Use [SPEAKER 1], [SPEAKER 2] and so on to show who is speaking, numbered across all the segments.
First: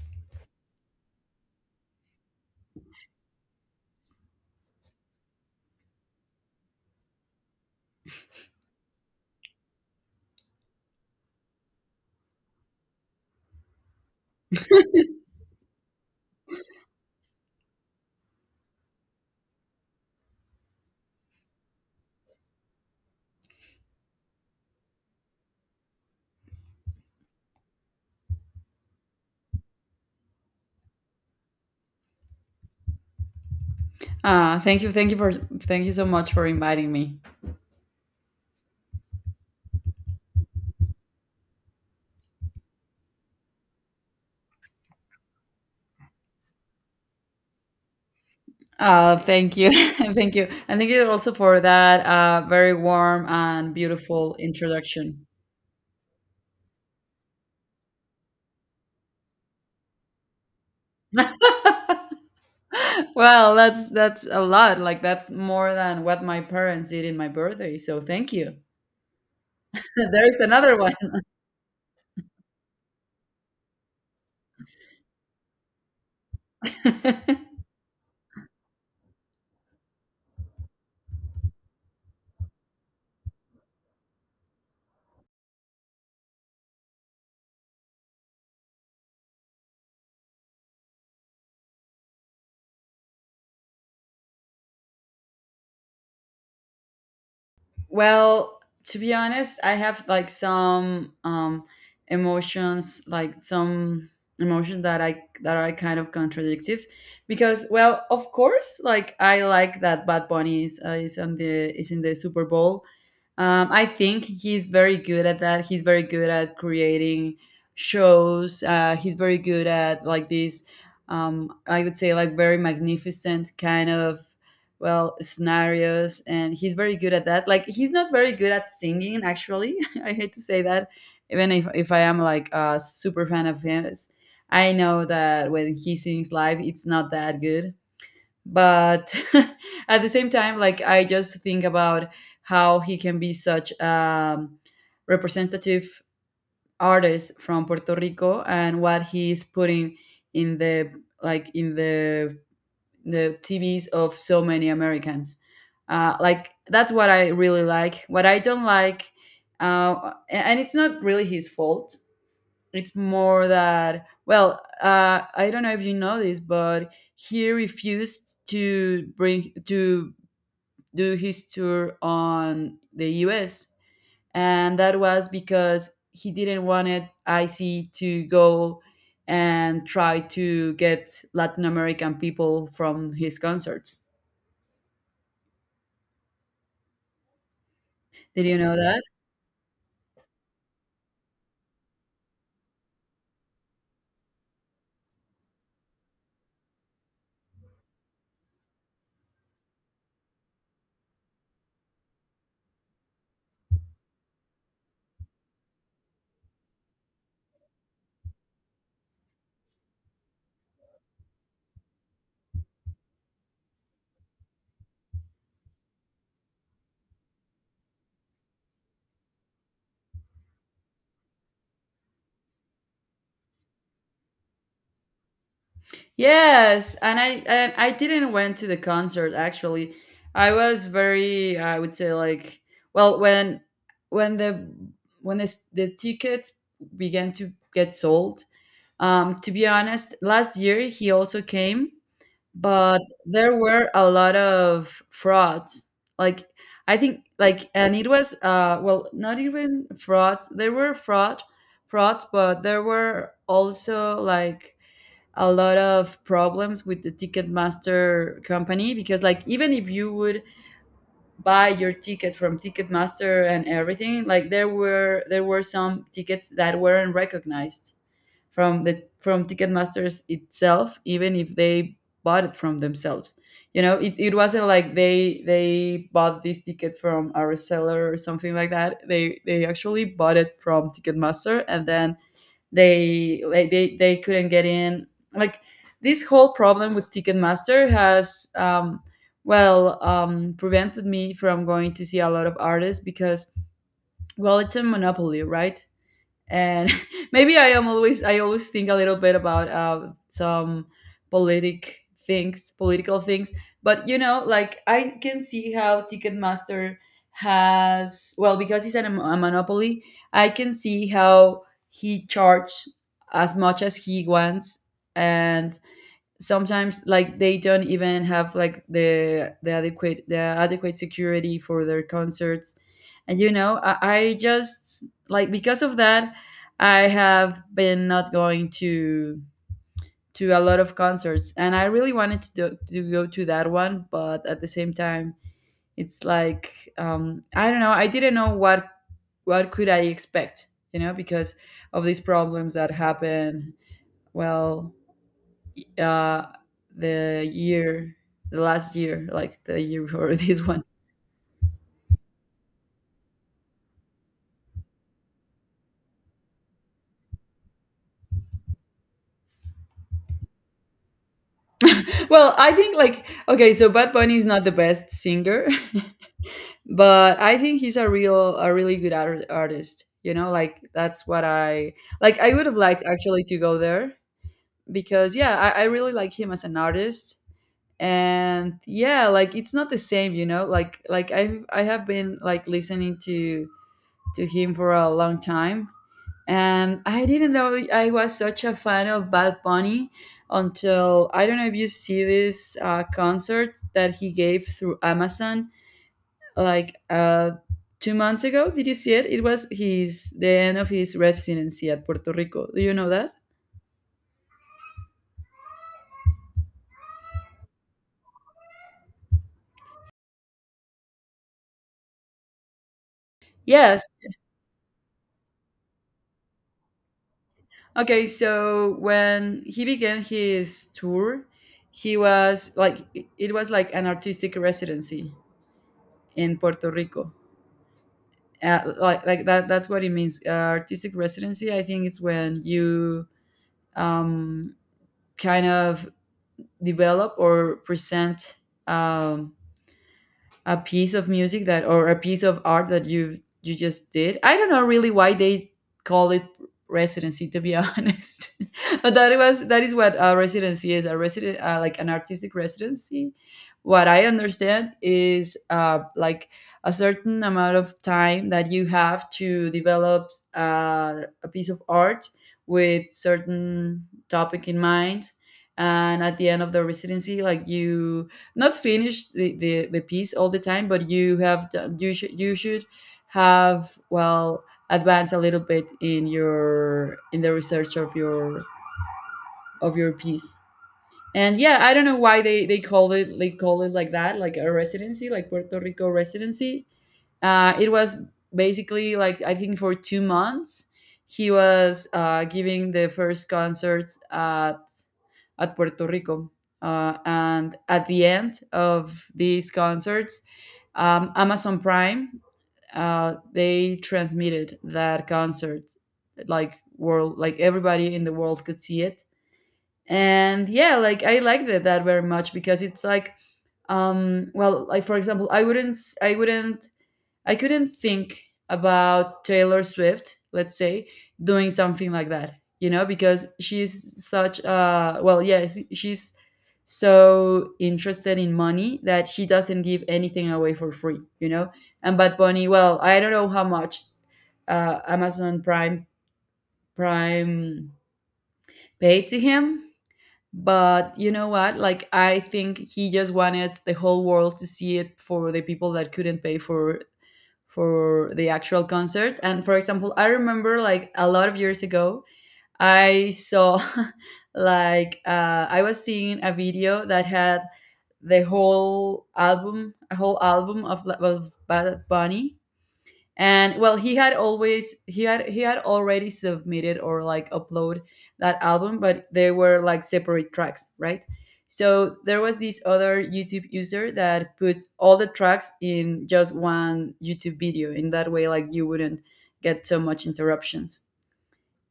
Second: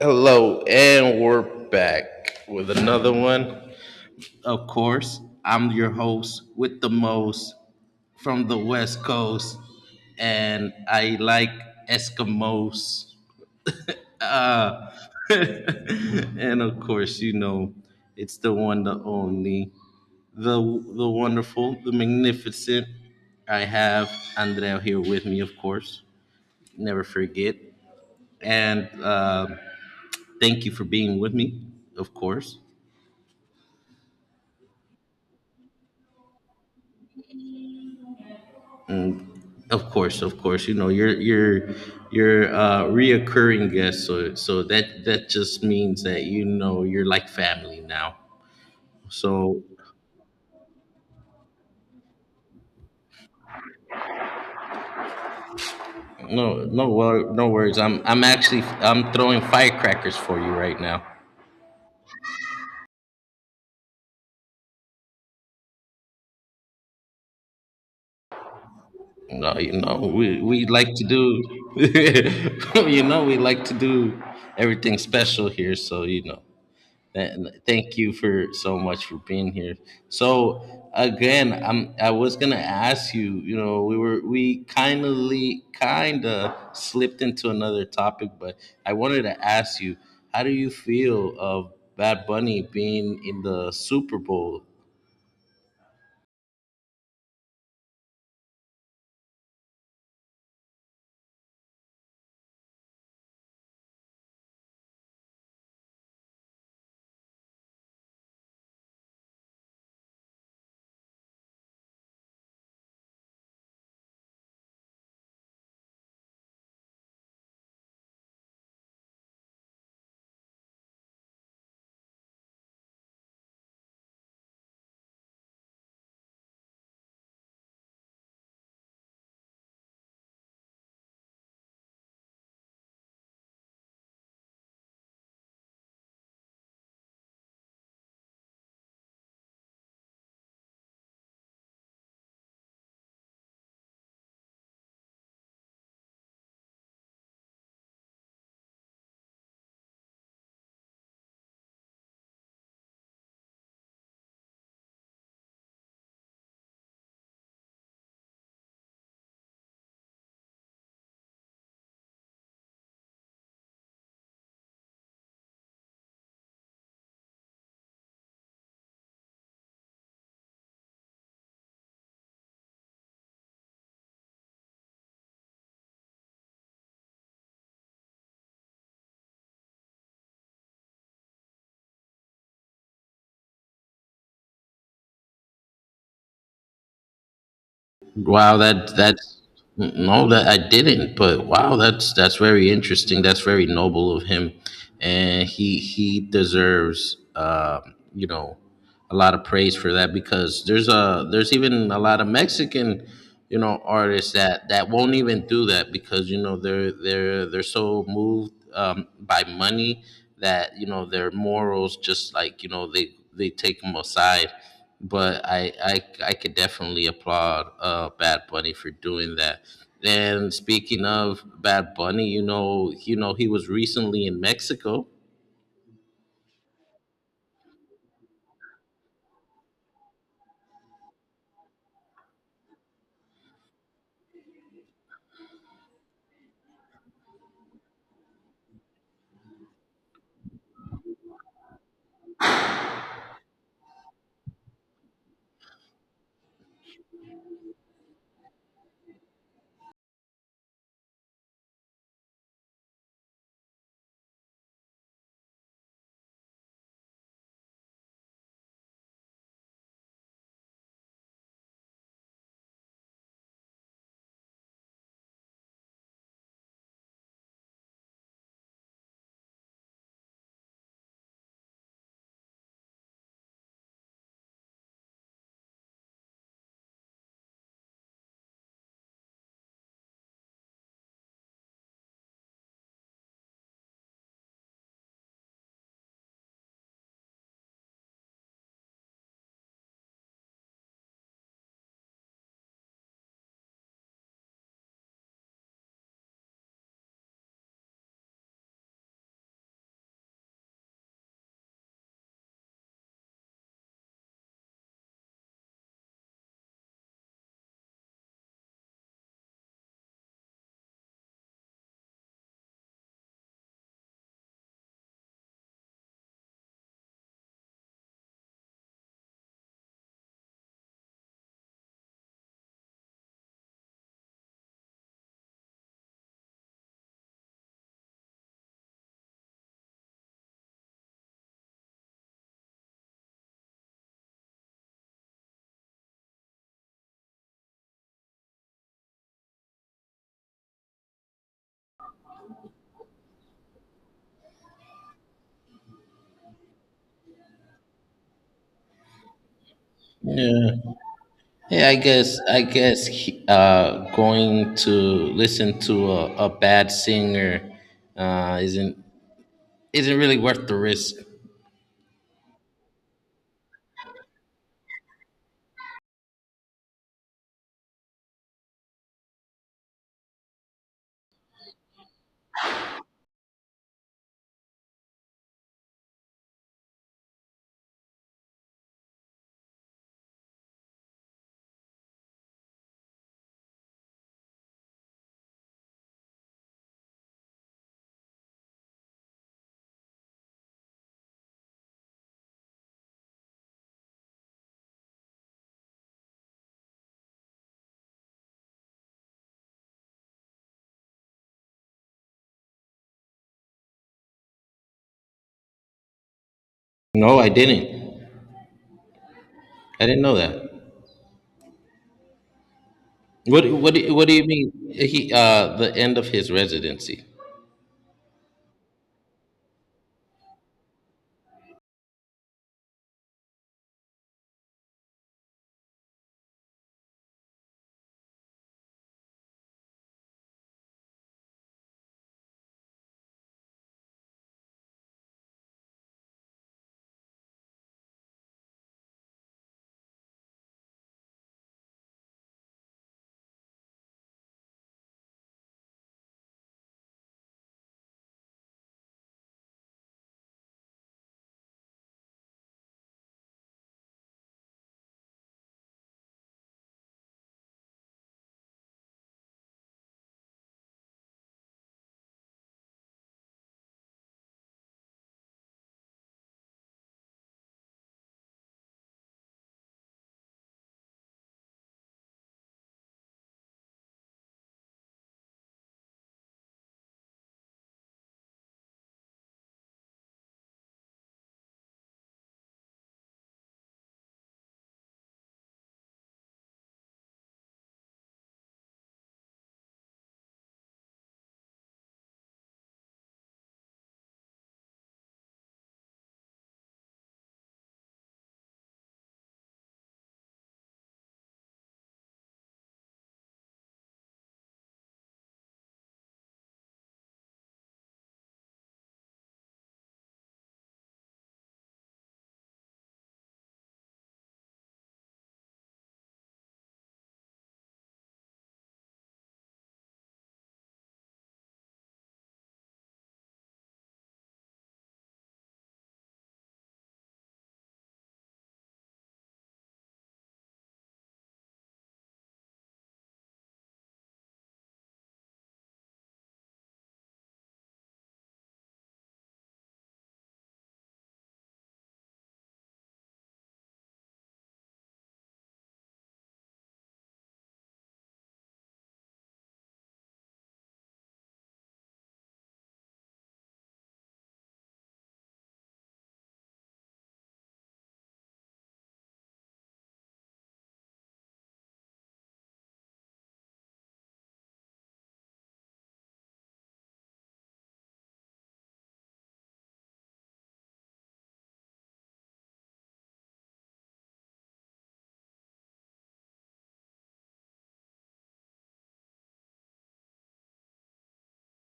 [SPEAKER 1] Hello, and we're back with another one. Of course, I'm your host with the most from the West Coast, and I like Eskimos. Uh, and of course, you know, it's the one, the only, the wonderful, the magnificent. I have Andrea here with me, of course. Never forget, and thank you for being with me, of course.
[SPEAKER 2] Thank you for thank you so much for inviting me.
[SPEAKER 1] Of course, of course. You know, you're reoccurring guest, so that just means that you know you're like family now.
[SPEAKER 2] Thank
[SPEAKER 1] So
[SPEAKER 2] you, thank you, and thank you also for that very warm and beautiful introduction.
[SPEAKER 1] no worries. I'm actually I'm throwing firecrackers for you right now.
[SPEAKER 2] Well, that's a lot. Like that's more than what my parents did in my birthday. So thank you.
[SPEAKER 1] No, you know,
[SPEAKER 2] There's
[SPEAKER 1] we
[SPEAKER 2] another
[SPEAKER 1] like
[SPEAKER 2] one.
[SPEAKER 1] to do you know, we like to do everything special here, so you know. Th- Thank you for so much for being here. So again, I was gonna ask you. You know, we kind of slipped into another topic, but I wanted to ask you, how do you feel of Bad Bunny being in the Super Bowl?
[SPEAKER 2] Well, to be honest, I have like some emotions, like some emotions that I that are kind of contradictive because well, of course, like I like that Bad Bunny is on the is in the Super Bowl. I think he's very good at that. He's very good at creating shows. He's very good at like these, I would say, like very magnificent kind of well scenarios, and he's very good at that. Like he's not very good at singing, actually. I hate to say that, even if I am like a super fan of his. I know that when he sings live, it's not that good, but at the same time like I just think about how he can be such a representative artist from Puerto Rico and what he's putting in the like in the TVs of so many Americans. Like that's what I really like. What I don't like, and it's not really his fault, it's more that well, I don't know if you know this, but he refused to bring to do his tour on the US, and that was because he didn't want it ic to go and try to get Latin American people from his concerts. Did
[SPEAKER 1] Wow,
[SPEAKER 2] you know
[SPEAKER 1] that
[SPEAKER 2] that?
[SPEAKER 1] that's no, that I didn't. But wow, that's very interesting. That's very noble of him, and he deserves, you know, a lot of praise for that, because there's a, there's even a lot of Mexican, you know, artists that won't even do that because you know they're so moved, by money, that you know their morals just like, you know, they take them aside. But I could definitely applaud, Bad Bunny for doing that. And speaking of Bad Bunny, you know, he was recently in Mexico.
[SPEAKER 2] Yes, and I didn't went to the concert actually. I was very, I would say like, well, when the when the tickets began to get sold. To be honest, last year he also came, but there were a lot of frauds. Like I think, like, and it was well, not even frauds. There were frauds, but there were also like a lot of problems with the Ticketmaster company because, like, even if you would buy your ticket from Ticketmaster and everything, like there were some tickets that weren't recognized from the from Ticketmasters itself, even if they bought it from themselves. You know, it wasn't like they bought this ticket from a reseller or something like that. They actually bought it from Ticketmaster, and then they like they couldn't get in. Like this whole problem with Ticketmaster has prevented me from going to see a lot of artists because well, it's a monopoly, right? And maybe I always think a little bit about some political things. But you know, like I can see how Ticketmaster has, well, because he's a monopoly. I can see how he charges as much as he wants, and sometimes like they don't even have like the adequate security for their concerts. And you know I just like because of that I have been not going to a lot of concerts, and I really wanted to go to that one. But at the same time it's like, I don't know, I didn't know what could I expect, you know, because of these problems that happen. Well, uh the year the last year, like the year before this
[SPEAKER 1] Yeah.
[SPEAKER 2] one.
[SPEAKER 1] Yeah, I guess, I guess he, going to listen to a bad singer uh isn't isn't really worth the risk.
[SPEAKER 2] Well, I think like, okay, so Bad Bunny is not the best singer, but I think he's a really good artist, you know, like that's what I like. I would have liked actually to go there because yeah, I really like him as an artist. And yeah, like it's not the same, you know, like I have been like listening to him for a long time. And I didn't know I was such a fan of Bad Bunny until, I don't know if you see this concert that he gave through Amazon like 2 months ago. Did you see it? It was his the end of his residency at Puerto Rico. Do you know that?
[SPEAKER 1] No, I didn't. I didn't know that. What what
[SPEAKER 2] Yes.
[SPEAKER 1] do- what do you mean? He, the end of his residency.
[SPEAKER 2] Okay. So when he began his tour, he was like it was like an artistic residency in Puerto Rico. That that's what it means, artistic residency. I think it's when you um, kind of develop or present um, a piece of music that or a piece of art that you just did? I don't know really why they call it residency to be honest. But that was that is what a residency is, a resident like an artistic residency. What I understand is like a certain amount of time that you have to develop a piece of art with certain topic in mind, and at the end of the residency, like you not finish the piece all the time, but you have done, you should have well advance a little bit in your in the research of your piece. And yeah, I don't know why they call it like that, like a residency, like Puerto Rico residency. It was basically like I think for 2 months he was giving the first concerts at Puerto Rico. And at the end of these concerts, Amazon Prime, they transmitted that concert, like world, like everybody in the world could see it. And yeah, like I liked it that very much because it's like, well, like for example, I wouldn't, I couldn't think about Taylor Swift, let's say, doing something like that, you know, because she's such a, well, yes, she's so interested in money that she doesn't give anything away for free, you know? And Bad Bunny, well, I don't know how much Amazon Prime paid to him, but you know what? Like, I think he just wanted the whole world to see it for the people that couldn't pay for the actual concert. And for example, I remember like a lot of years ago, I saw like I was seeing a video that had a whole album of Bad Bunny, and well he had he had already submitted or like upload that album, but they were like separate tracks, right? So there was this other YouTube user that put all the tracks in just one YouTube video in that way like you wouldn't get so much interruptions.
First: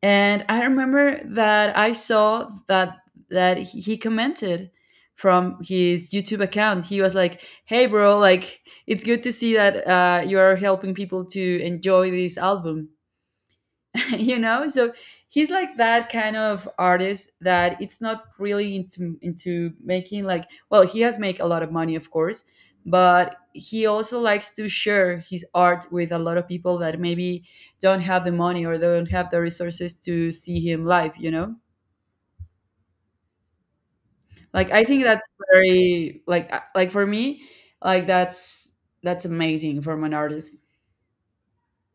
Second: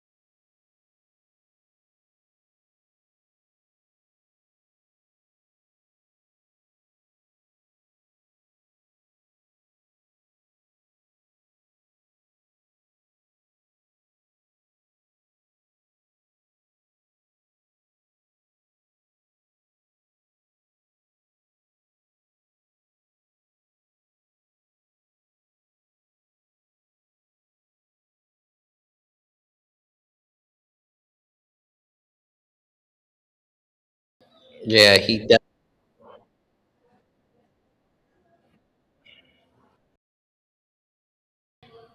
[SPEAKER 2] And I remember that I saw that that he commented from his YouTube account. He was like, "Hey, bro! Like, it's good to see that you are helping people to enjoy this album." You know, so he's like that kind of artist that it's not really into making like, well, he has make a lot of money, of course, but he also likes to share his art with a lot of people that maybe don't have the money or don't have the resources to see him live, you know, like I
[SPEAKER 1] Yeah,
[SPEAKER 2] think
[SPEAKER 1] he
[SPEAKER 2] that's very like for me like that's amazing from an artist.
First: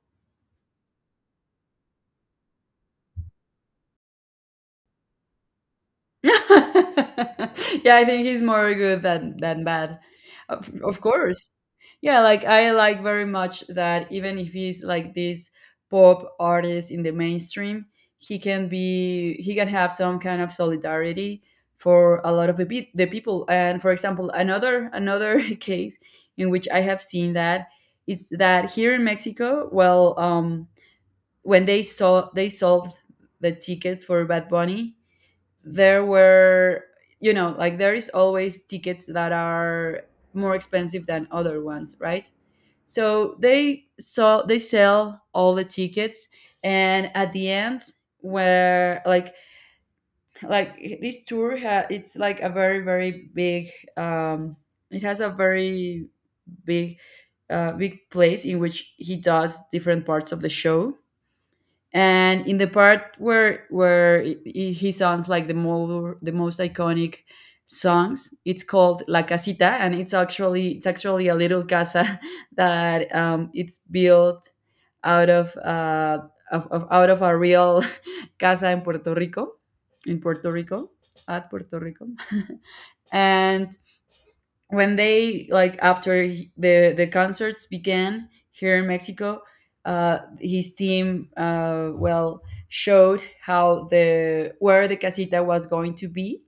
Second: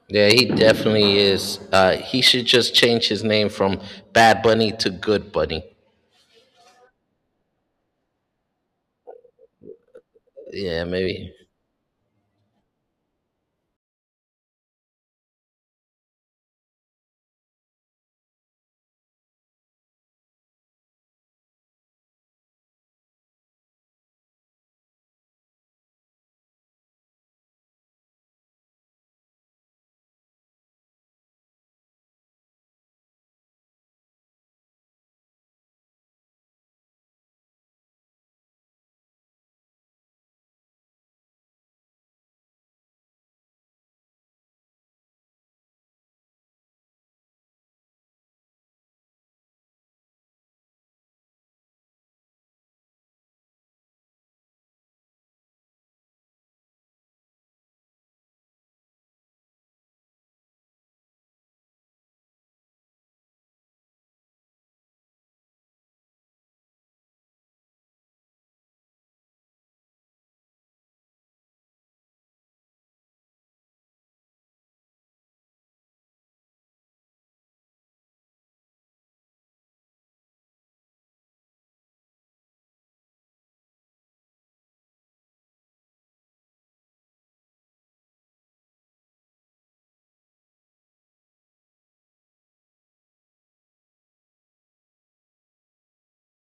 [SPEAKER 1] Yeah, he definitely is. He should just change his name from Bad Bunny to Good Bunny.
[SPEAKER 2] Yeah, I think he's more good than bad,
[SPEAKER 1] Yeah,
[SPEAKER 2] of
[SPEAKER 1] maybe.
[SPEAKER 2] course. Yeah, like I like very much that even if he's like this pop artist in the mainstream, he can be he can have some kind of solidarity for a lot of the people. And for example, another case in which I have seen that is that here in Mexico, well, when they sold the tickets for Bad Bunny, there were, you know, like there is always tickets that are more expensive than other ones, right? So they sell all the tickets, and at the end, where like this it's like a very big um it has a very big big place in which he does different parts of the show. And in the part he sounds like the most iconic songs, it's called la casita, and it's actually a little casa that it's built out of, out of a real casa in in puerto rico Puerto Rico. And when they like after the concerts began here in Mexico, his team, well, showed how the where the casita was going to be,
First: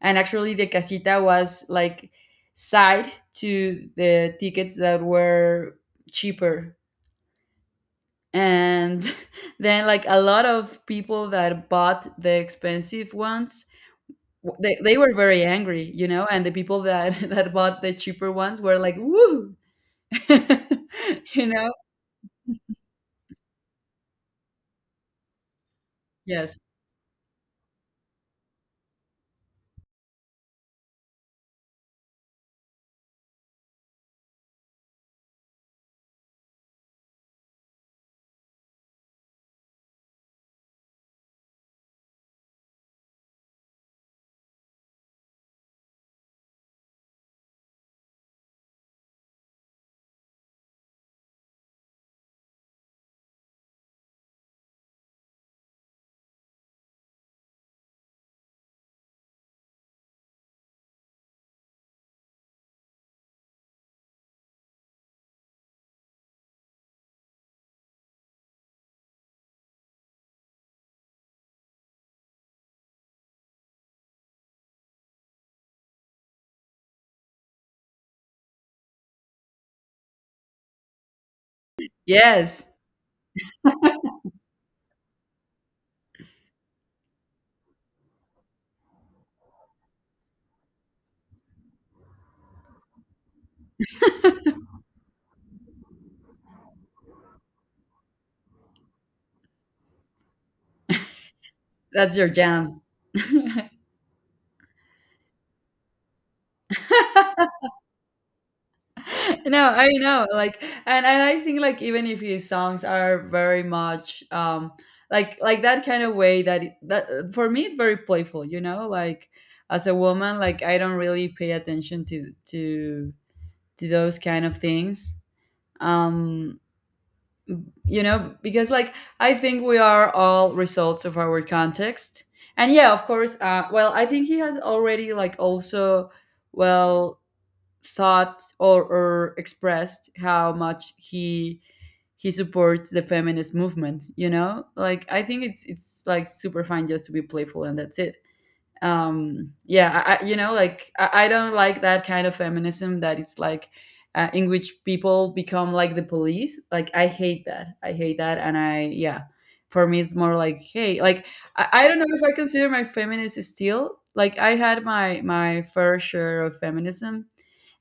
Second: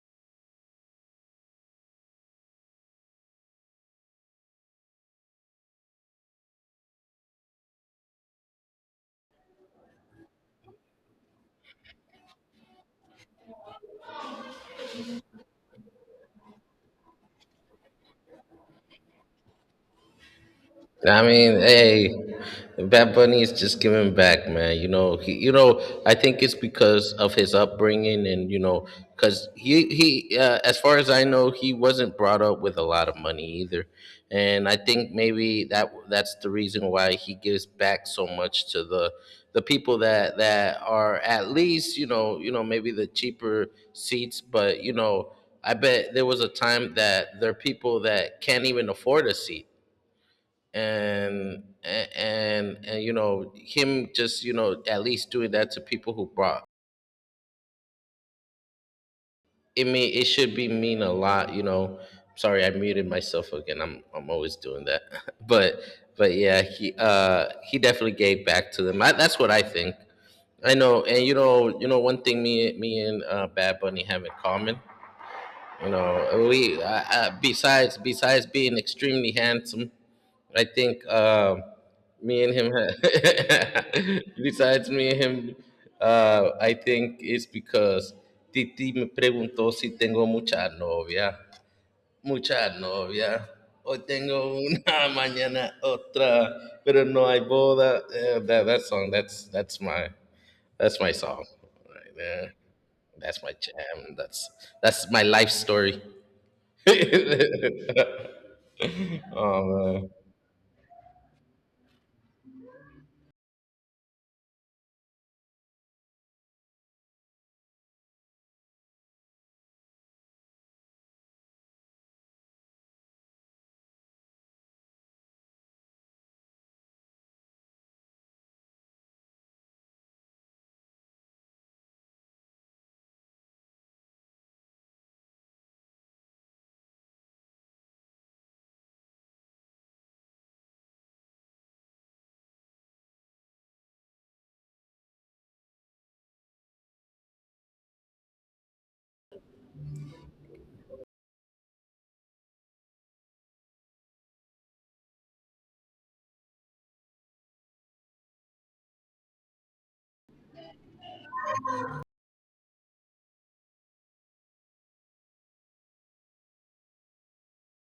[SPEAKER 2] and actually the casita was like side to the tickets that were cheaper, and then like a lot of people that bought the expensive ones they were very angry, you know, and the people that that bought the cheaper ones were like woo.
[SPEAKER 1] I
[SPEAKER 2] You
[SPEAKER 1] mean,
[SPEAKER 2] know?
[SPEAKER 1] hey, Bad Bunny is just giving back, man. You know, I think it's
[SPEAKER 2] Yes.
[SPEAKER 1] because of his upbringing, and you know, because as far as I know, he wasn't brought up with a lot of money either, and I think maybe that's the reason why he gives back so much to the people that are at least, you know, you know, maybe the cheaper seats, but you know. I bet there was a time that there are people that can't even afford a seat, and and you know, him just, you know, at least doing that to people who brought it mean, it should be, mean a lot, you know. Sorry, I muted myself again. I'm always doing that. but but yeah, he, he definitely gave back to them. That's what I think. I know, and you know, you know, one thing me and, Bad Bunny have in common. You know, we, besides besides being extremely handsome, I think, me and
[SPEAKER 2] Yes,
[SPEAKER 1] him, besides me and him, I think it's because Titi me preguntó si tengo mucha novia. Mucha novia. Hoy tengo una, mañana otra, pero no hay boda. Eh, that song, that's my, that's my song right
[SPEAKER 2] that's your
[SPEAKER 1] there.
[SPEAKER 2] jam.
[SPEAKER 1] That's my jam. That's my life story.
[SPEAKER 2] No, I
[SPEAKER 1] Oh.
[SPEAKER 2] know, like, and I think, like, even if his songs are very much, like that kind of way that for me it's very playful, you know, like as a woman, like I don't really pay attention to those kind of things. Um, you know, because like I think we are all results of our context. And yeah, of course, well, I think he has already, like, also, well thought or expressed how much he supports the feminist movement. You know, like, I think it's like super fine just to be playful, and that's it. Yeah, you know, like, I don't like that kind of feminism that it's like, in which people become like the police. Like, I hate that. I hate that. And I, yeah, for me it's more like, hey, like, I don't know if I consider my feminist still. Like, I had my fair share of feminism,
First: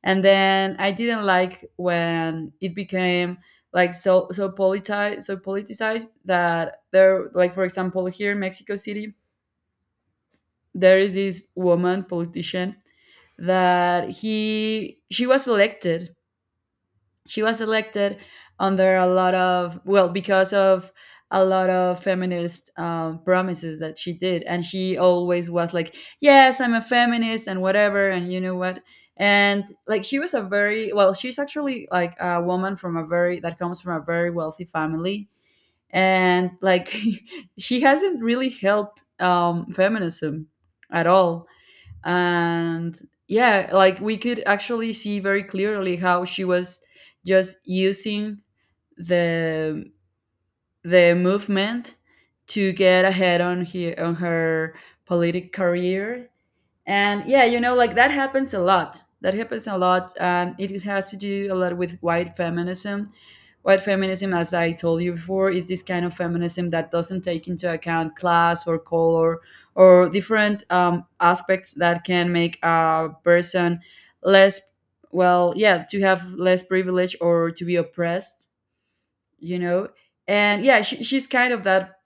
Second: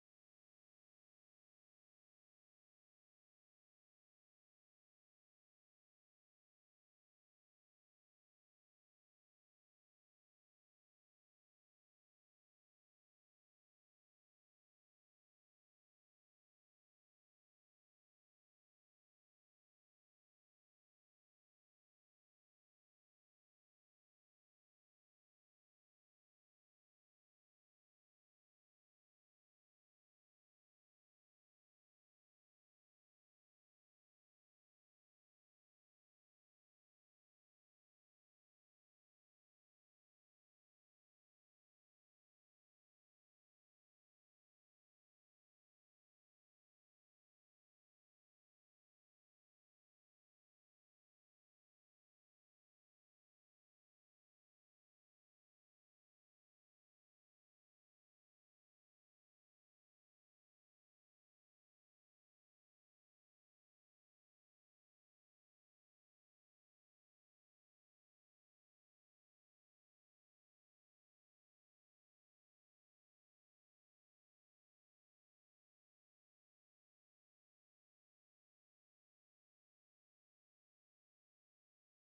[SPEAKER 2] and then I didn't like when it became like so politicized. So politicized that there, like, for example, here in Mexico City, there is this woman politician that he she was elected. She was elected under a lot of, well, because of a lot of feminist promises that she did. And she always was like, yes, I'm a feminist and whatever. And you know what, and like, she was a very, well, she's actually like a woman from a very, that comes from a very wealthy family. And like, she hasn't really helped, feminism at all. And yeah, like, we could actually see very clearly how she was just using the the movement to get ahead on her politic career. And yeah, you know, like, that happens a lot. That happens a lot, and it has to do a lot with white feminism. White feminism, as I told you before, is this kind of feminism that doesn't take into account class or color or different aspects that can make a person less, well, yeah, to have less privilege or to be oppressed, you know. And yeah, she's kind of that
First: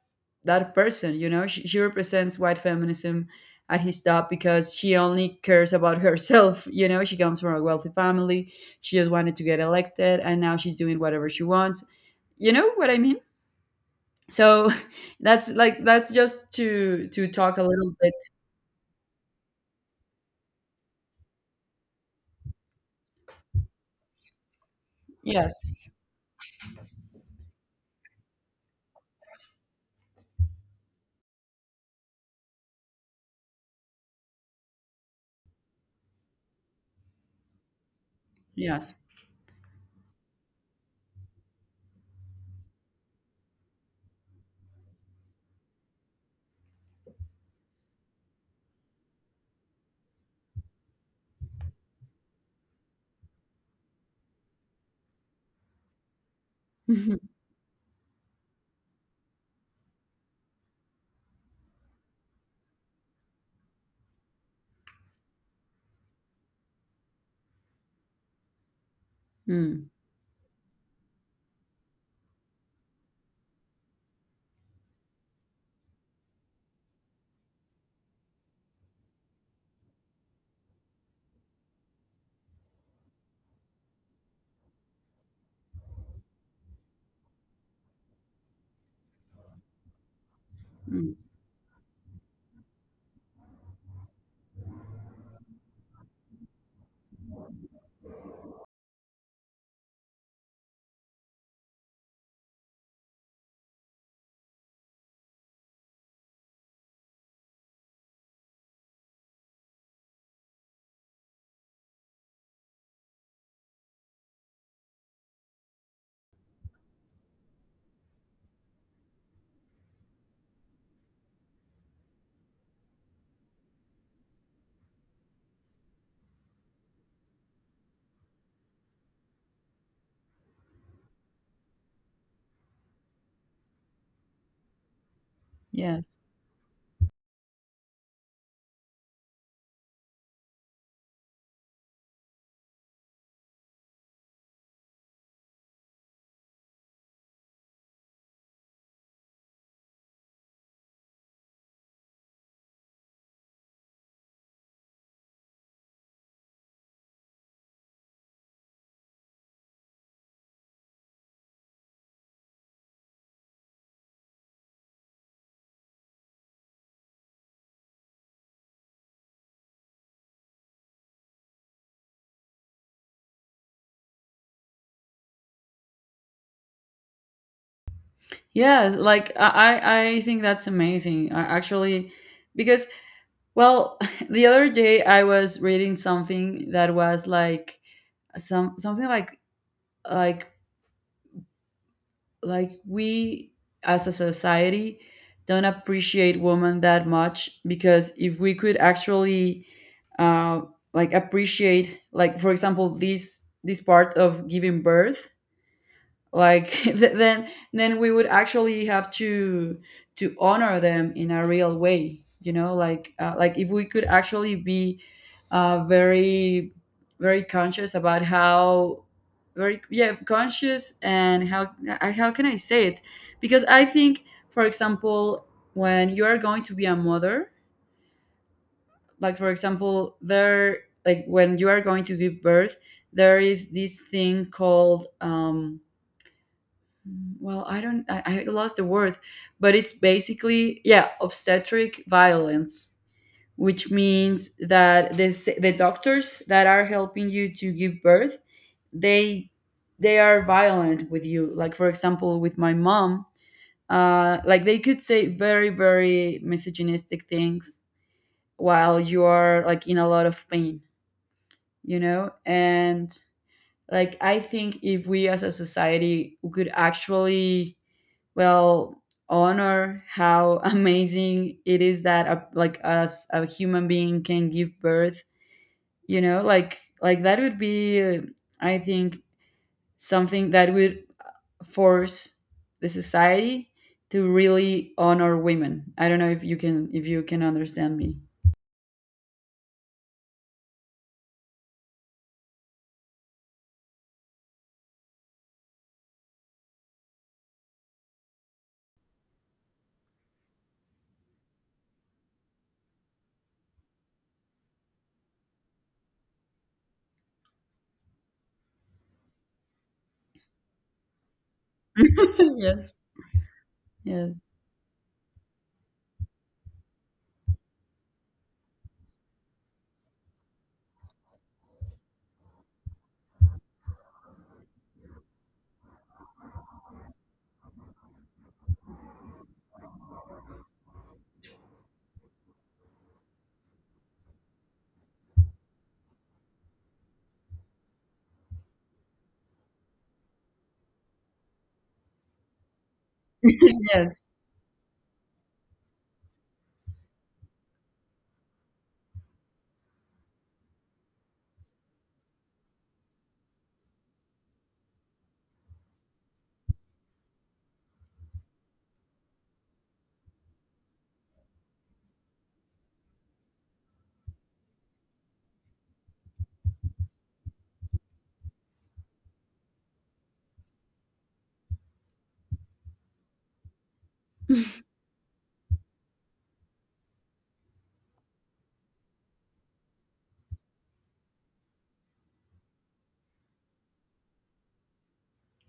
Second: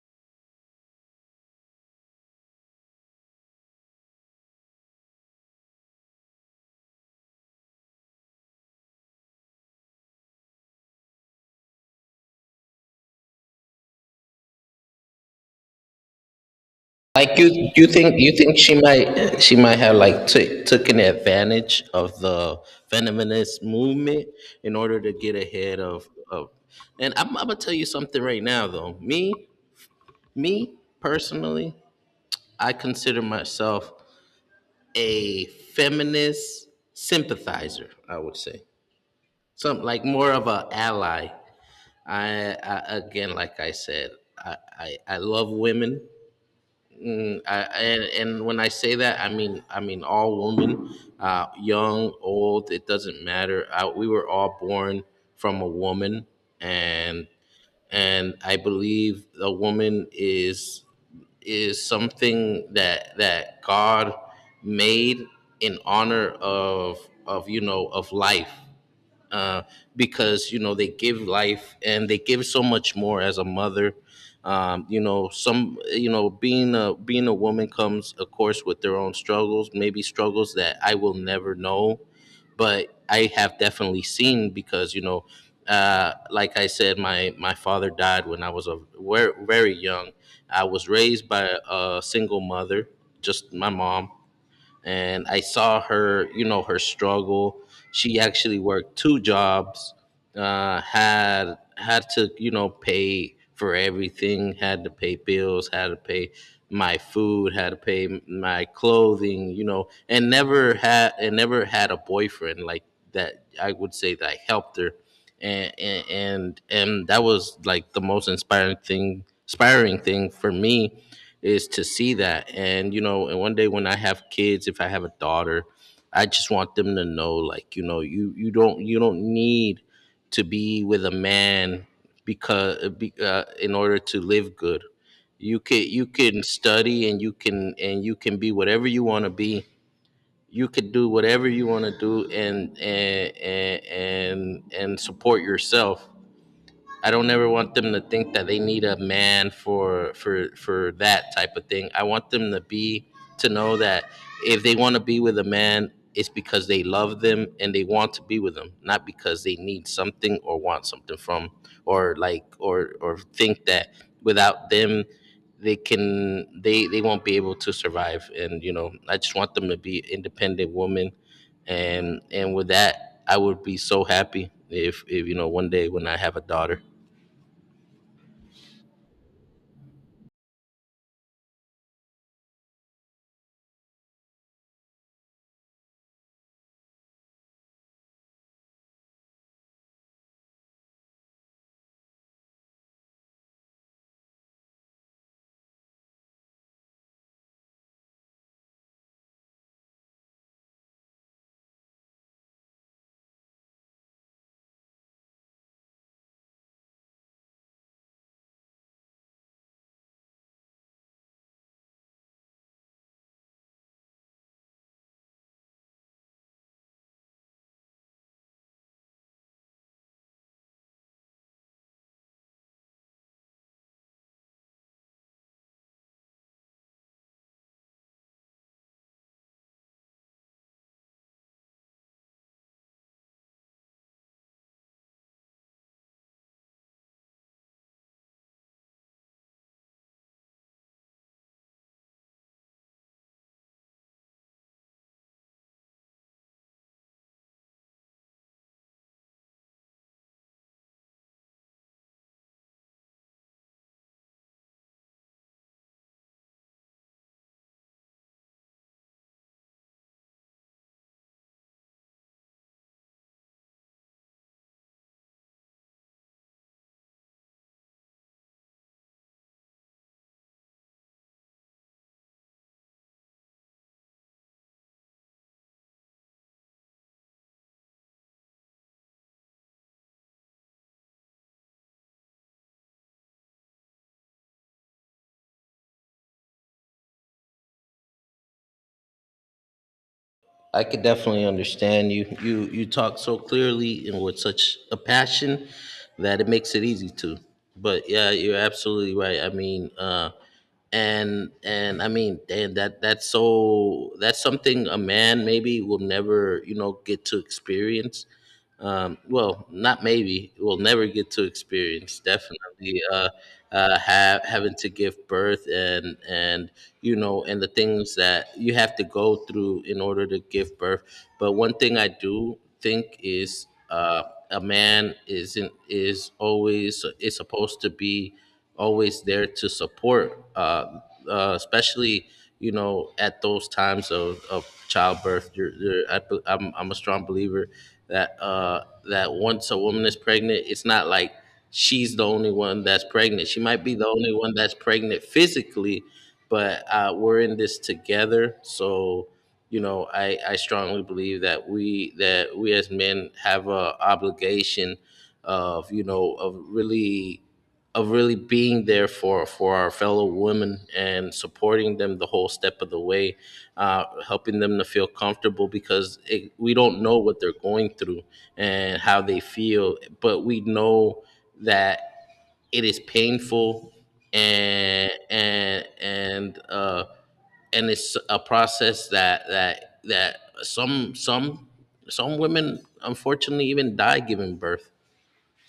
[SPEAKER 2] that person. You know, she represents white feminism at his top, because she only cares about herself. You know, she comes from a wealthy family. She just wanted to get elected, and now she's doing whatever she wants. You know what I mean? So that's like, that's just to
[SPEAKER 1] Like,
[SPEAKER 2] talk a
[SPEAKER 1] you,
[SPEAKER 2] little bit.
[SPEAKER 1] you think she might, she might have like, taken advantage of the feminist movement in order to get
[SPEAKER 2] Yes.
[SPEAKER 1] ahead of of. And I'm gonna tell you something right now though. Me personally, I consider myself a feminist sympathizer. I would say
[SPEAKER 2] Yes.
[SPEAKER 1] some like more of an ally. I again, like I said, I love women. Mm, and when I say that, I mean, I mean all women, young, old, it doesn't matter. We were all born from a woman, and and I believe a woman is something that that God made in honor of, you know, of life, uh,
[SPEAKER 2] Mm,
[SPEAKER 1] because you know they give life and they give so much more as a mother. You know, some, you know, being a, being a woman comes, of course, with their own struggles, maybe struggles that I will never know, but I have definitely seen because, you know, like I said, my father died when I was a very, very young. I was
[SPEAKER 2] mm,
[SPEAKER 1] raised by a single mother, just my mom, and I saw her, you know, her struggle. She actually worked two jobs, had to, you know, pay for everything, had to pay bills, had to pay my food, had to pay my clothing, you know, and never had a boyfriend like that. I would say that I helped her, and and that was like the most inspiring thing for me, is to see that. And, you know, and one day when I have kids, if I have a daughter, I just want them to know, like, you know, you don't, you don't need to be with a man, because, in order to live good,
[SPEAKER 2] yes.
[SPEAKER 1] you can study, and you can be whatever you want to be. You could do whatever you want to do, and support yourself. I don't ever want them to think that they need a man for, for that type of thing. I want them to be, to know that, if they want to be with a man, it's because they love them and they want to be with them, not because they need something or want something from, or like, or think that without them, they can, they won't be able to survive. And you know, I just want them to be independent women, and with that, I would be so happy if, you know, one day when I have a daughter.
[SPEAKER 2] Yeah, like I think that's amazing. I actually, because, well, the other day I was reading something that was like some, something like like we as a society don't appreciate women that much, because if we could actually, uh, like, appreciate, like, for example, this part of giving birth, like, then we would actually have to honor them in a real way. You know, like, like, if we could actually be very very conscious about how, very, yeah, conscious and how, how can I say it? Because I think, for example, when you are going to be a mother, like, for example, there, like, when you are going to give birth, there is this thing called well, I don't, I lost the word, but it's basically, yeah, obstetric violence, which means that the doctors that are helping you to give birth, they they are violent with you. Like, for example, with my mom, like, they could say very very misogynistic things while you are, like, in a lot of pain, you know. And like, I think if we as a society could actually, well, honor how amazing it is that a, like, us, a human being, can give birth, you know, like that would be, I think, something that would force the society to really honor women. I don't know if you can, if you can understand me.
[SPEAKER 1] I could definitely understand you. You talk so clearly and with such a passion that it makes it easy to. But yeah, you're absolutely right. I mean, and I mean, and that that's so, that's something a man maybe will never, you know, get to experience, well, not maybe, we will never get to experience.
[SPEAKER 2] Yes.
[SPEAKER 1] Definitely,
[SPEAKER 2] Yes.
[SPEAKER 1] have having to give birth, and you know, and the things that you have to go through in order to give birth. But one thing I do think is, a man isn't, is always, is supposed to be always there to support, especially you know at those times of childbirth. I'm a strong believer that, that once a woman is pregnant, it's not like she's the only one that's pregnant. She might be the
[SPEAKER 2] Yes.
[SPEAKER 1] only one that's pregnant physically, but, we're in this together. So, you know, I strongly believe that we, that we as men have a obligation of, you know, of really, of really being there for our fellow women and supporting them the whole step of the way, helping them to feel comfortable because it, we don't know what they're going through and how they feel, but we know that it is painful, and and it's a process that that some, some women unfortunately even die giving birth.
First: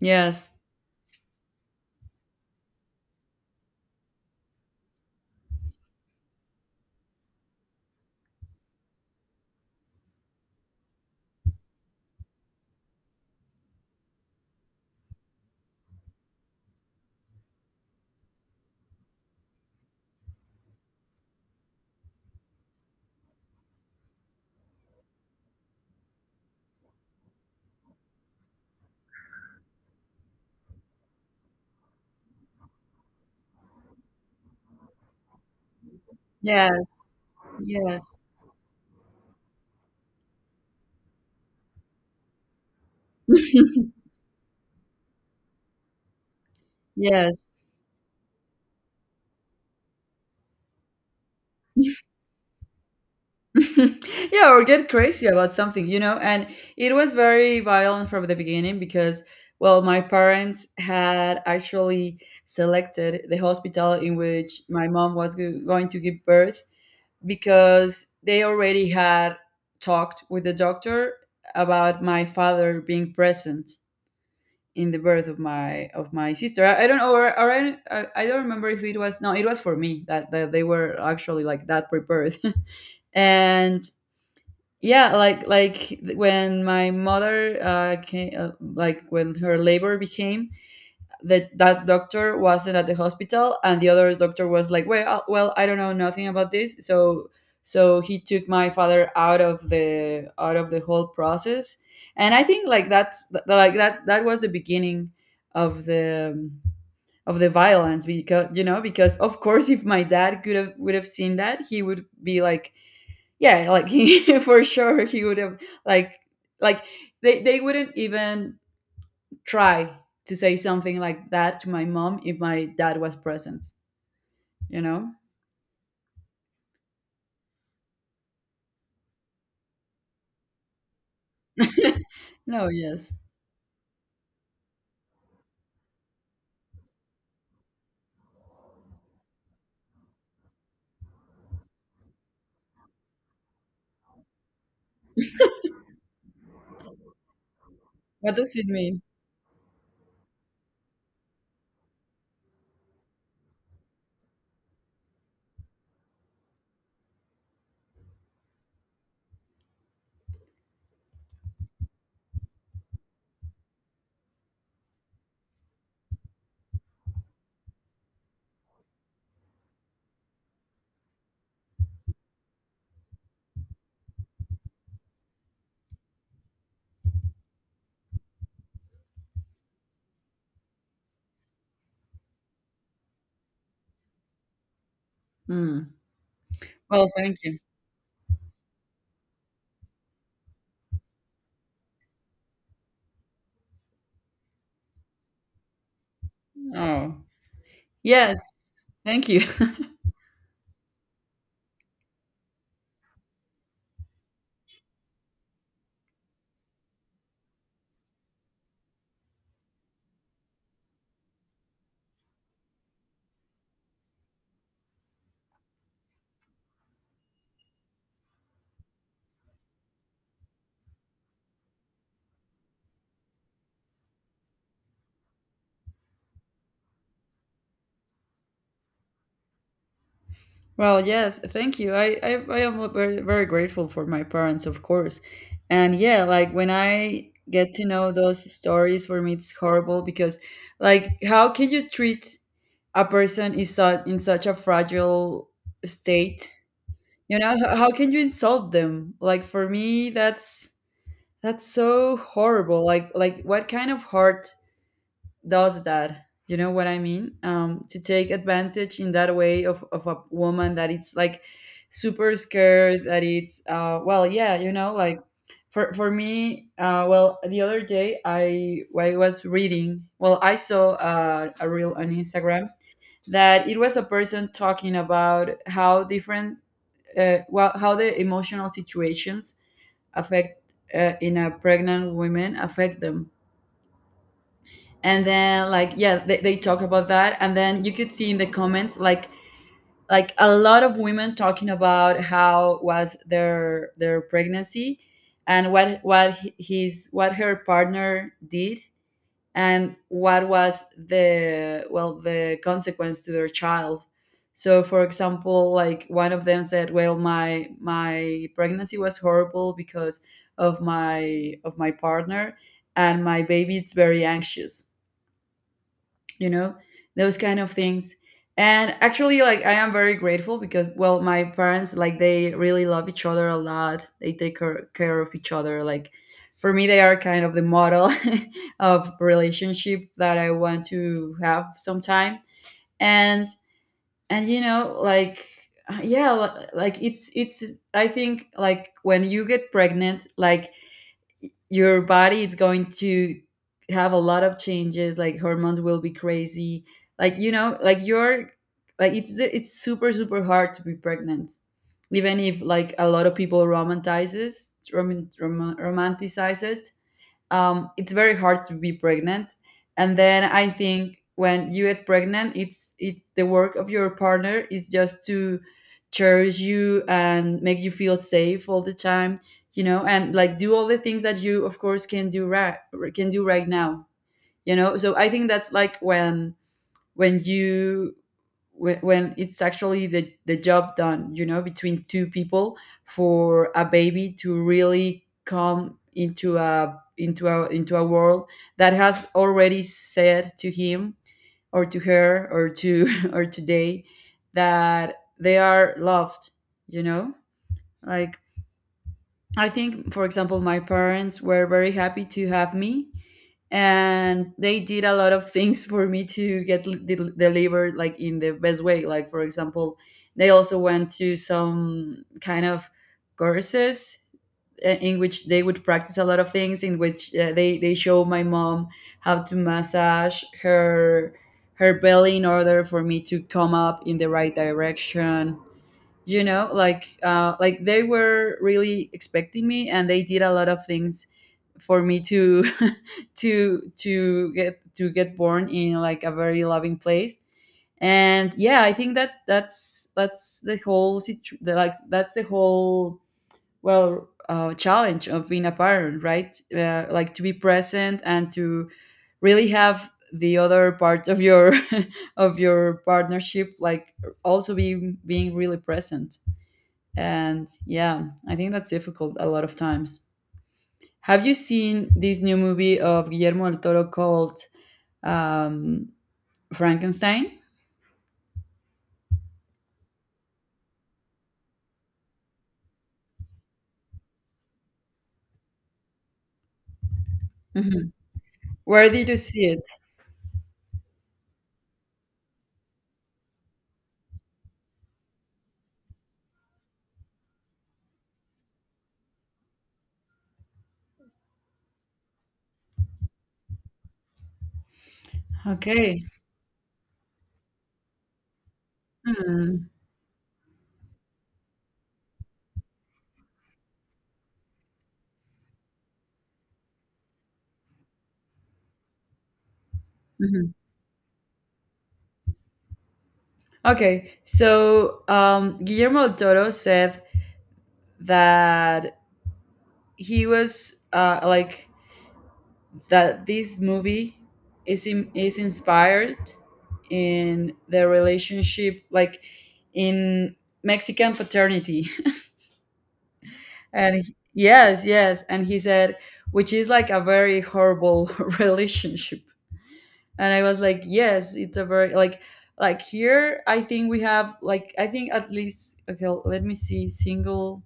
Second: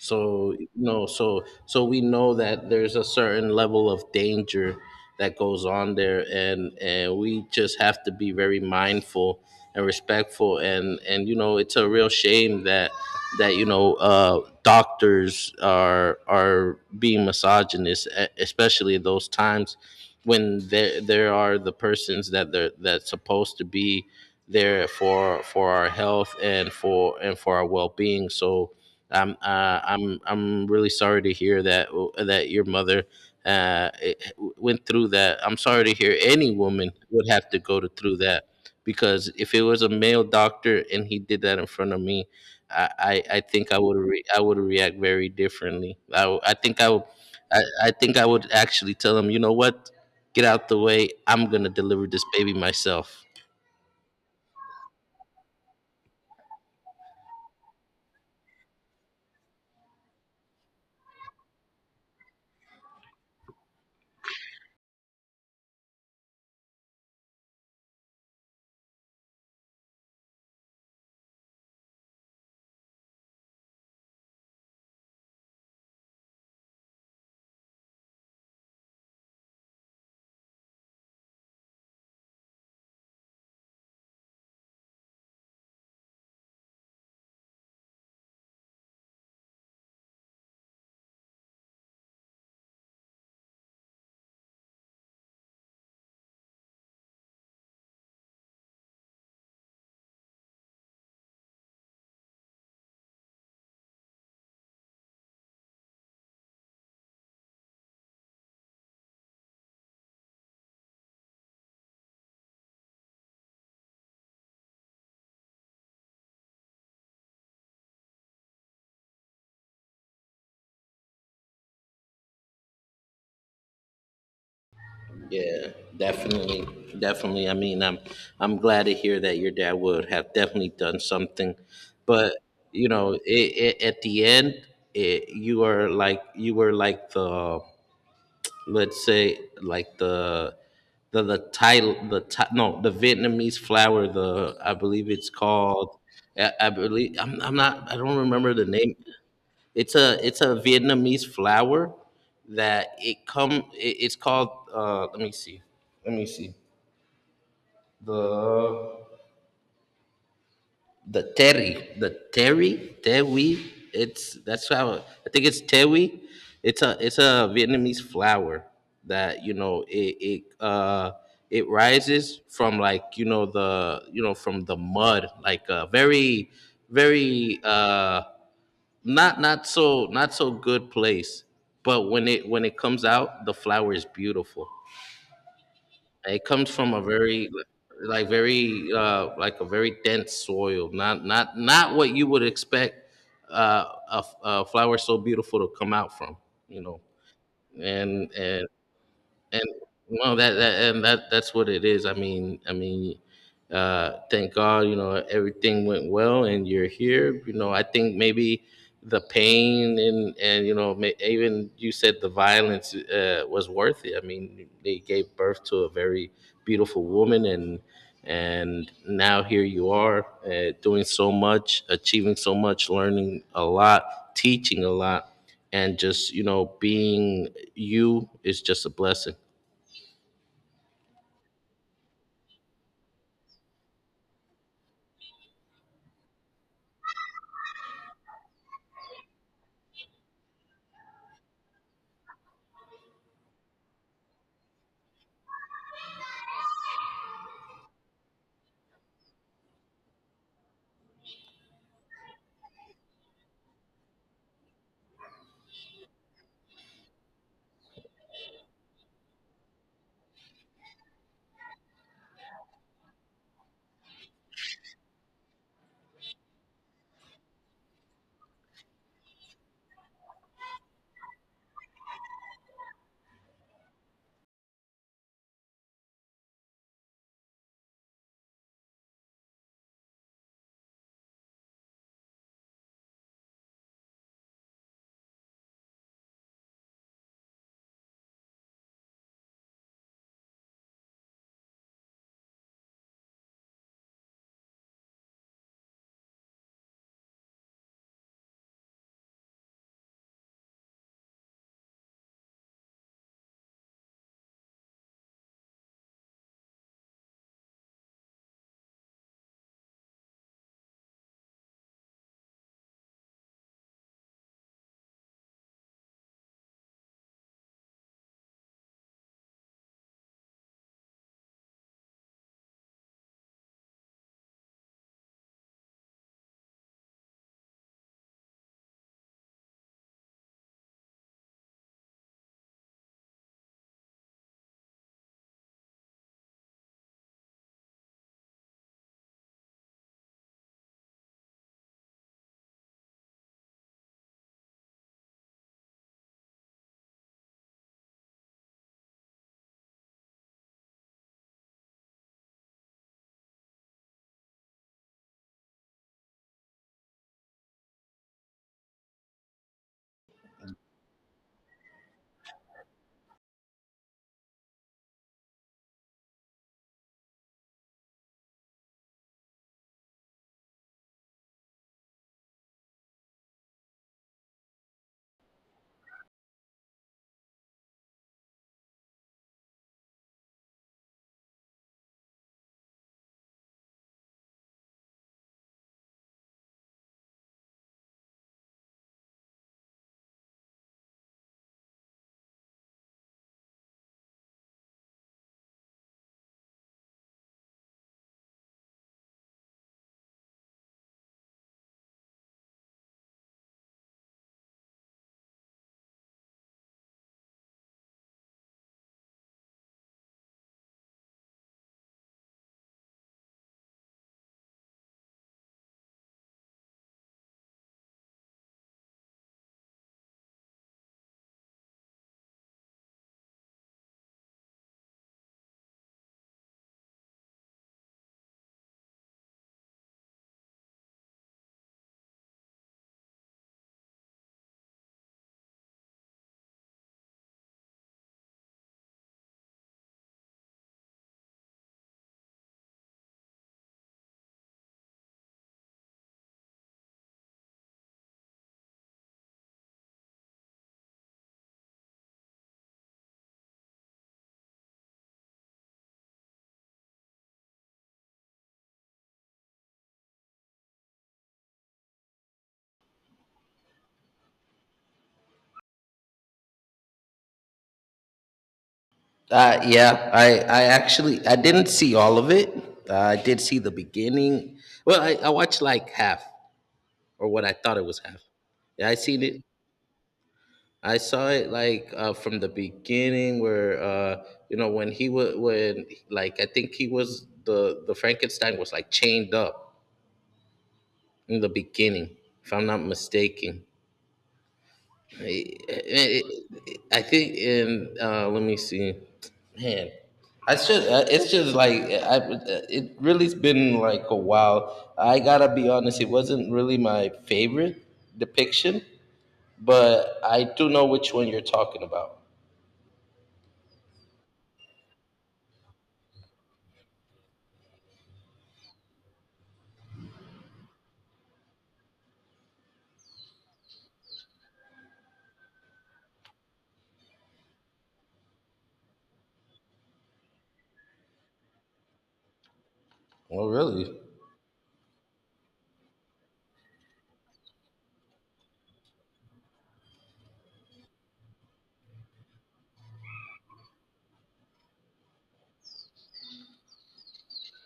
[SPEAKER 2] Yes.
[SPEAKER 1] you know, so so we know that there's a certain level of danger that goes on there, and we just have to be very mindful and respectful, and, you know, it's a real shame that that, you know, doctors are being misogynist, especially at those times when there are the persons that they're, that's supposed to be there for our health and for, and for our well being. So I'm really sorry to hear that, that your mother, uh, it- went through that. I'm sorry to hear any woman
[SPEAKER 2] Yes.
[SPEAKER 1] would have to go to,
[SPEAKER 2] Yes.
[SPEAKER 1] through that, because if it was a male doctor and he did that in front of me, I think I would I would react very differently. I think I would,
[SPEAKER 2] Yes.
[SPEAKER 1] I think I would actually tell him, you know what, get out the way. I'm gonna deliver this baby myself.
[SPEAKER 2] Yeah, or get crazy about something, you know. And it was very violent from the beginning because, well, my parents had actually selected the hospital in which my mom was going to give birth, because they already had talked with the doctor about my father being present in the birth of my sister. I don't know, or, I don't remember if it was, no, it was for me that, that they were actually, like, that prepared. And yeah, like when my mother came, like, when her labor became, that that doctor wasn't at the hospital, and the other doctor was like, well, well, I don't know nothing about this. So, so he took my father out of the whole process. And I think, like, that's like, that that was the beginning of the um, of the violence, because, you know, because, of course, if my dad could have, would have seen that, he would be like, yeah, like, he, for sure he would have, like like, they wouldn't even try to say something like that to my mom if my dad was present, you know.
[SPEAKER 1] Yeah, definitely, definitely. I mean, I'm glad to hear that your dad would have definitely done something, but
[SPEAKER 2] No.
[SPEAKER 1] you know,
[SPEAKER 2] Yes.
[SPEAKER 1] at the end, it, you are like, you were like the, let's say like the, the title the ti- no the Vietnamese flower, the, I believe it's called. I believe I don't
[SPEAKER 2] What
[SPEAKER 1] remember
[SPEAKER 2] does it
[SPEAKER 1] the name.
[SPEAKER 2] mean?
[SPEAKER 1] It's a, it's a Vietnamese flower that it come. It's called. Let me see. Let me see. The, the terry tewi. It's, that's how I think it's tewi. It's a, it's a Vietnamese flower that you know it it, it rises from like, you know, the, you know, from the mud, like a very, very, not, not so good place, but when it, when it comes out, the flower is beautiful.
[SPEAKER 2] Hmm.
[SPEAKER 1] And it comes from a
[SPEAKER 2] Well, thank
[SPEAKER 1] very,
[SPEAKER 2] you.
[SPEAKER 1] like, very, like a very dense soil, not what you would expect, uh a flower so beautiful to come out from, you know.
[SPEAKER 2] Oh.
[SPEAKER 1] And
[SPEAKER 2] Yes, thank you.
[SPEAKER 1] and no, that and that, that's what it is. Thank god, you know, everything went well and you're here. You know, I think maybe the pain and, you know, even you said the violence, was worth it. I mean, they gave birth to a very beautiful woman, and now here you are, doing so much, achieving so much, learning a lot, teaching a lot, and just, you know, being you, is just a blessing.
[SPEAKER 2] Well, yes, thank you. I am very, very grateful for my parents, of course. And yeah, like, when I get to know those stories, for me it's horrible, because, like, how can you treat a person, in such a fragile state, you know? How can you insult them? Like, for me, that's so horrible. Like, what kind of heart does that, you know what I mean? Um, to take advantage in that way of a woman that it's like super scared, that it's, uh, well, yeah, you know, like, for me, uh, well, the other day, I was reading, well, I saw, a reel on Instagram that it was a person talking about how different, well, how the emotional situations affect, in a pregnant women, affect them. And then, like, yeah, they talk about that. And then you could see in the comments, like, a lot of women talking about how was their pregnancy and what he- his what her partner did, and what was the, well, the consequence to their child. So, for example, like, one of them said, well, my pregnancy was horrible because of my partner, and my baby is very anxious, you know, those kind of things. And actually, like, I am very grateful, because, well, my parents, like, they really love each other a lot. They take care of each other. Like, for me, they are kind of the model of relationship that I want to have sometime. and and, you know, like, yeah, like, it's I think, like, when you get pregnant, like, your body is going to have a lot of changes. Like, hormones will be crazy. Like, you know, like, you're, like, it's the, it's super super hard to be pregnant, even if, like, a lot of people romanticize it. It's very hard to be pregnant. And then I think when you get pregnant, it's the work of your partner is just to cherish you and make you feel safe all the time, you know, and, like, do all the things that you, of course, can do right now, you know. So I think that's like when you when it's actually the job done, you know, between two people, for a baby to really come into a into a into a world that has already said to him or to her or to or today that they are loved, you know, like, I think, for example, my parents were very happy to have me, and they did a lot of things for me to get delivered, like, in the best way. Like, for example, they also went to some kind of courses, in which they would practice a lot of things. In which they show my mom how to massage her belly in order for me to come up in the right direction, you know, like they were really expecting me, and they did a lot of things for me to to get born in like a very loving place. And yeah, I think that that's the whole situ- the, like that's the whole challenge of being a parent, right? Like, to be present and to really have the other part of your of your partnership, like also be being really present. And yeah, I think that's difficult a lot of times. Have you seen this new movie of Guillermo del Toro called um, Frankenstein?
[SPEAKER 1] Yeah, I actually, I didn't see all of it. I did see the beginning. Well, I watched like half, or what I thought it
[SPEAKER 2] Mhm.
[SPEAKER 1] was half.
[SPEAKER 2] Where
[SPEAKER 1] Yeah, I
[SPEAKER 2] did you
[SPEAKER 1] seen
[SPEAKER 2] see
[SPEAKER 1] it.
[SPEAKER 2] it?
[SPEAKER 1] I saw it like, from the beginning where, you know, when he was, when, like I think he was the Frankenstein was like chained up in the beginning, if I'm not mistaken. I,
[SPEAKER 2] Okay.
[SPEAKER 1] I, I think in, let me see,
[SPEAKER 2] Hmm.
[SPEAKER 1] man. I should. It's just like I. It really's been like a while. I gotta be honest. It wasn't really my favorite depiction, but I
[SPEAKER 2] Mhm.
[SPEAKER 1] do know which one you're talking about.
[SPEAKER 2] Okay, so Guillermo del Toro said that he was like that this movie is inspired in the relationship, like in Mexican paternity.
[SPEAKER 1] Oh,
[SPEAKER 2] And
[SPEAKER 1] really?
[SPEAKER 2] he- yes, yes. And he said, which is like a very horrible relationship. And I was like, yes, it's a very like here I think we have like I think at least, okay, let me see, single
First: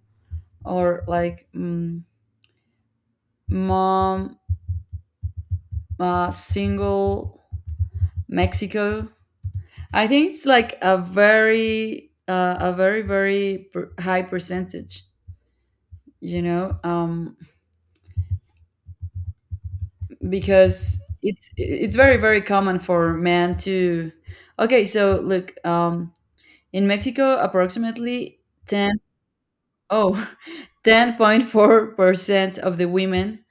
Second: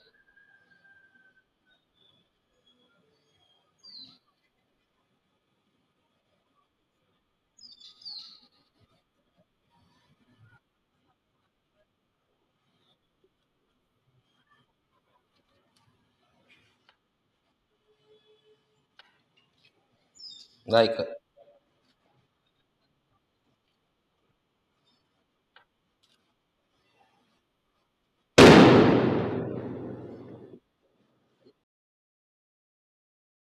[SPEAKER 2] or like mom single Mexico. I think it's like a very very high percentage, you know.
[SPEAKER 1] Like,
[SPEAKER 2] Because it's very very common for men to, okay, so look, in Mexico approximately ten, oh, 10.4% of the women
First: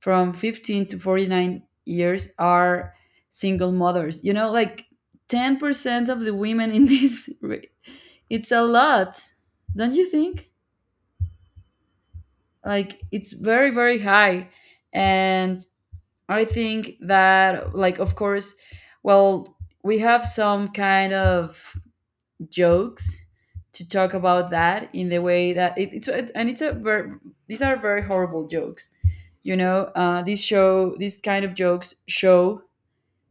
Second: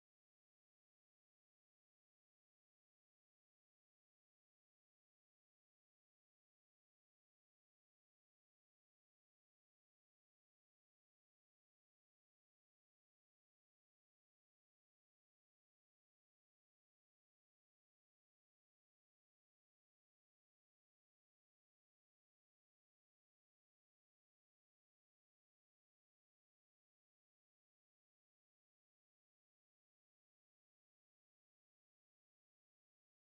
[SPEAKER 2] from 15 to 49 years are single mothers, you know, like 10% of the women in this it's a lot, don't you think? Like, it's very very high. And I think that, like, of course, well, we have some kind of jokes to talk about that, in the way that it's and it's a very, these are very horrible jokes. You know, this show, these kind of jokes show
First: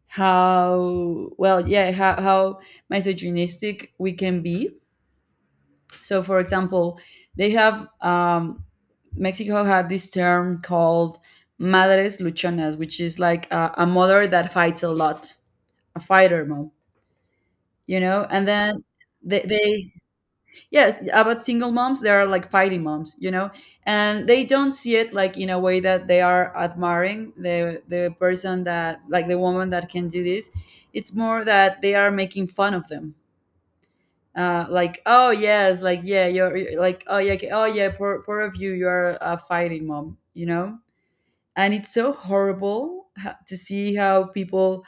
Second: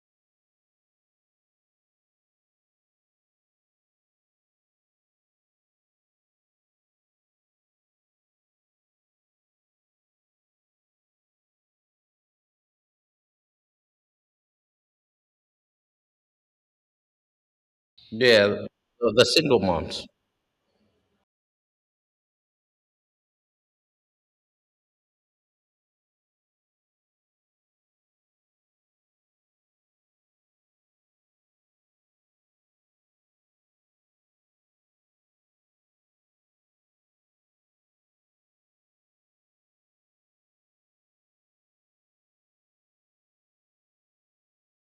[SPEAKER 2] how well, yeah, how misogynistic we can be. So, for example, they have Mexico had this term called madres luchonas, which is like a mother that fights a lot, a fighter mom, you know? And
[SPEAKER 1] yeah,
[SPEAKER 2] then
[SPEAKER 1] the
[SPEAKER 2] they,
[SPEAKER 1] single
[SPEAKER 2] they,
[SPEAKER 1] moms.
[SPEAKER 2] yes, about single moms, they are like fighting moms, you know? And they don't see it like in a way that they are admiring the person that, like the woman that can do this. It's more that they are making fun of them. Like, oh yes, like yeah, you're, like oh yeah, okay, oh yeah, poor, poor of you, you're a fighting mom, you know. And it's so horrible to see how people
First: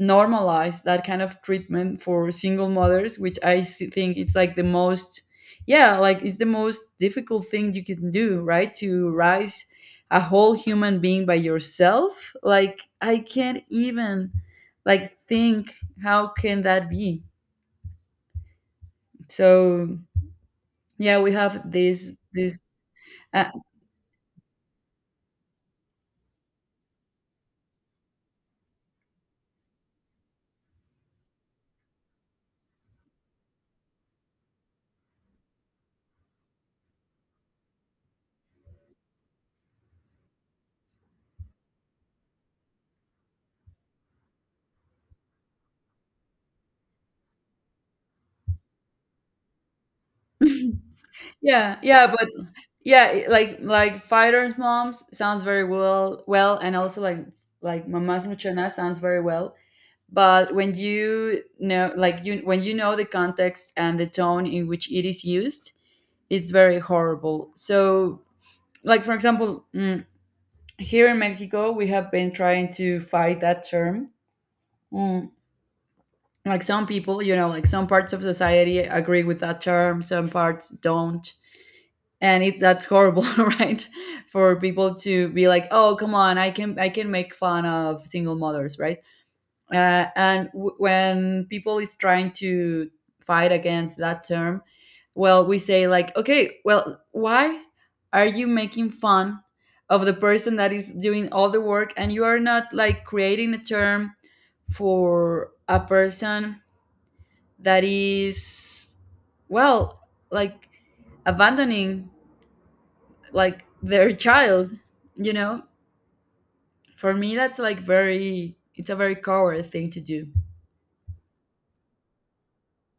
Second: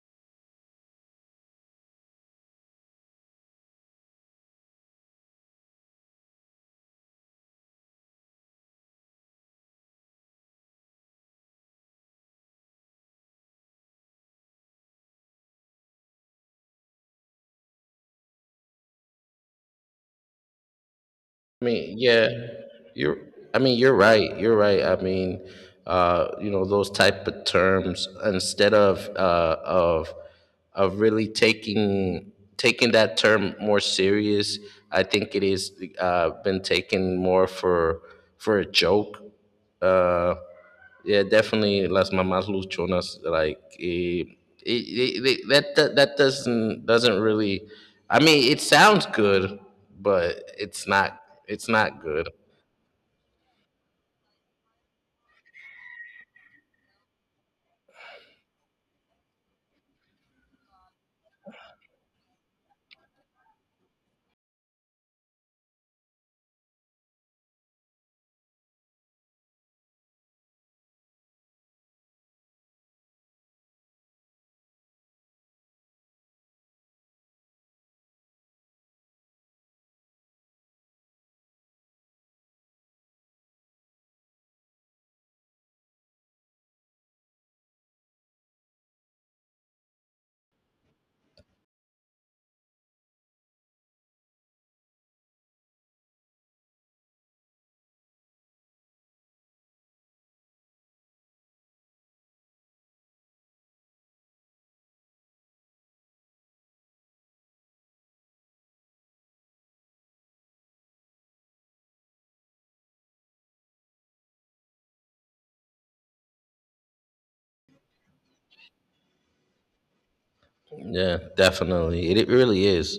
[SPEAKER 2] normalize that kind of treatment for single mothers, which I think it's like the most, yeah, like it's the most difficult thing you can do, right? To raise a whole human being by yourself. Like, I can't even like think, how can that be. So yeah, we
[SPEAKER 1] I
[SPEAKER 2] have
[SPEAKER 1] mean,
[SPEAKER 2] this
[SPEAKER 1] yeah,
[SPEAKER 2] this
[SPEAKER 1] you're.
[SPEAKER 2] uh,
[SPEAKER 1] I mean, you're right. You're right. I mean, you know, those type of terms instead of, of really taking, taking that term more serious. I think it is, been taken more for a joke, uh, yeah, definitely Las Mamas Luchonas. Like, that, that that doesn't really. I mean, it sounds good, but it's not. It's
[SPEAKER 2] Yeah,
[SPEAKER 1] not
[SPEAKER 2] yeah,
[SPEAKER 1] good.
[SPEAKER 2] but yeah, like fighters' moms sounds very well, and also like mamás luchonas sounds very well. But when you know, like you when you know the context and the tone in which it is used, it's very horrible. So, like for example, here in Mexico we have been trying to fight that term. Mm, like, some people, you know, like some parts of society agree with that term, some parts don't. And it that's horrible right? For people to be like, oh, come on, I can make fun of single mothers, right? And when people is trying to fight against that term, well, we say like, okay, well, why are you making fun of the person that is doing all the work, and you are not like creating a term for a person that is, well, like abandoning, like, their child, you know. For me, that's like very, it's a very coward thing to do.
[SPEAKER 1] Yeah, definitely. It really is,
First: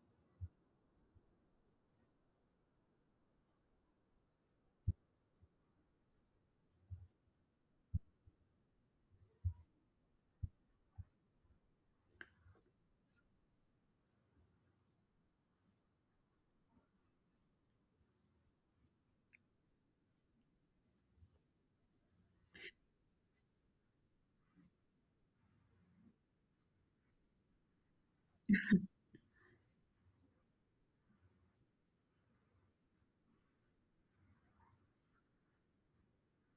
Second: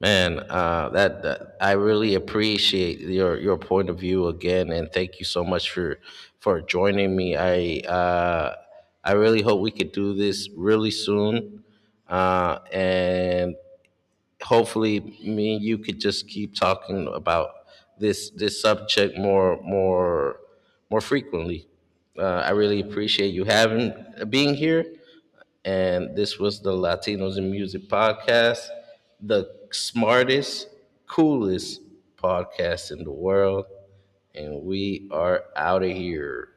[SPEAKER 1] man. That I really appreciate your point of view again, and thank you so much for joining me. I really hope we could do this really soon. And hopefully me and you could just keep talking about this, this subject more, more frequently. I really appreciate you having, being here. And this was the Latinos in Music podcast, the smartest, coolest podcast in the world. And we are out of here.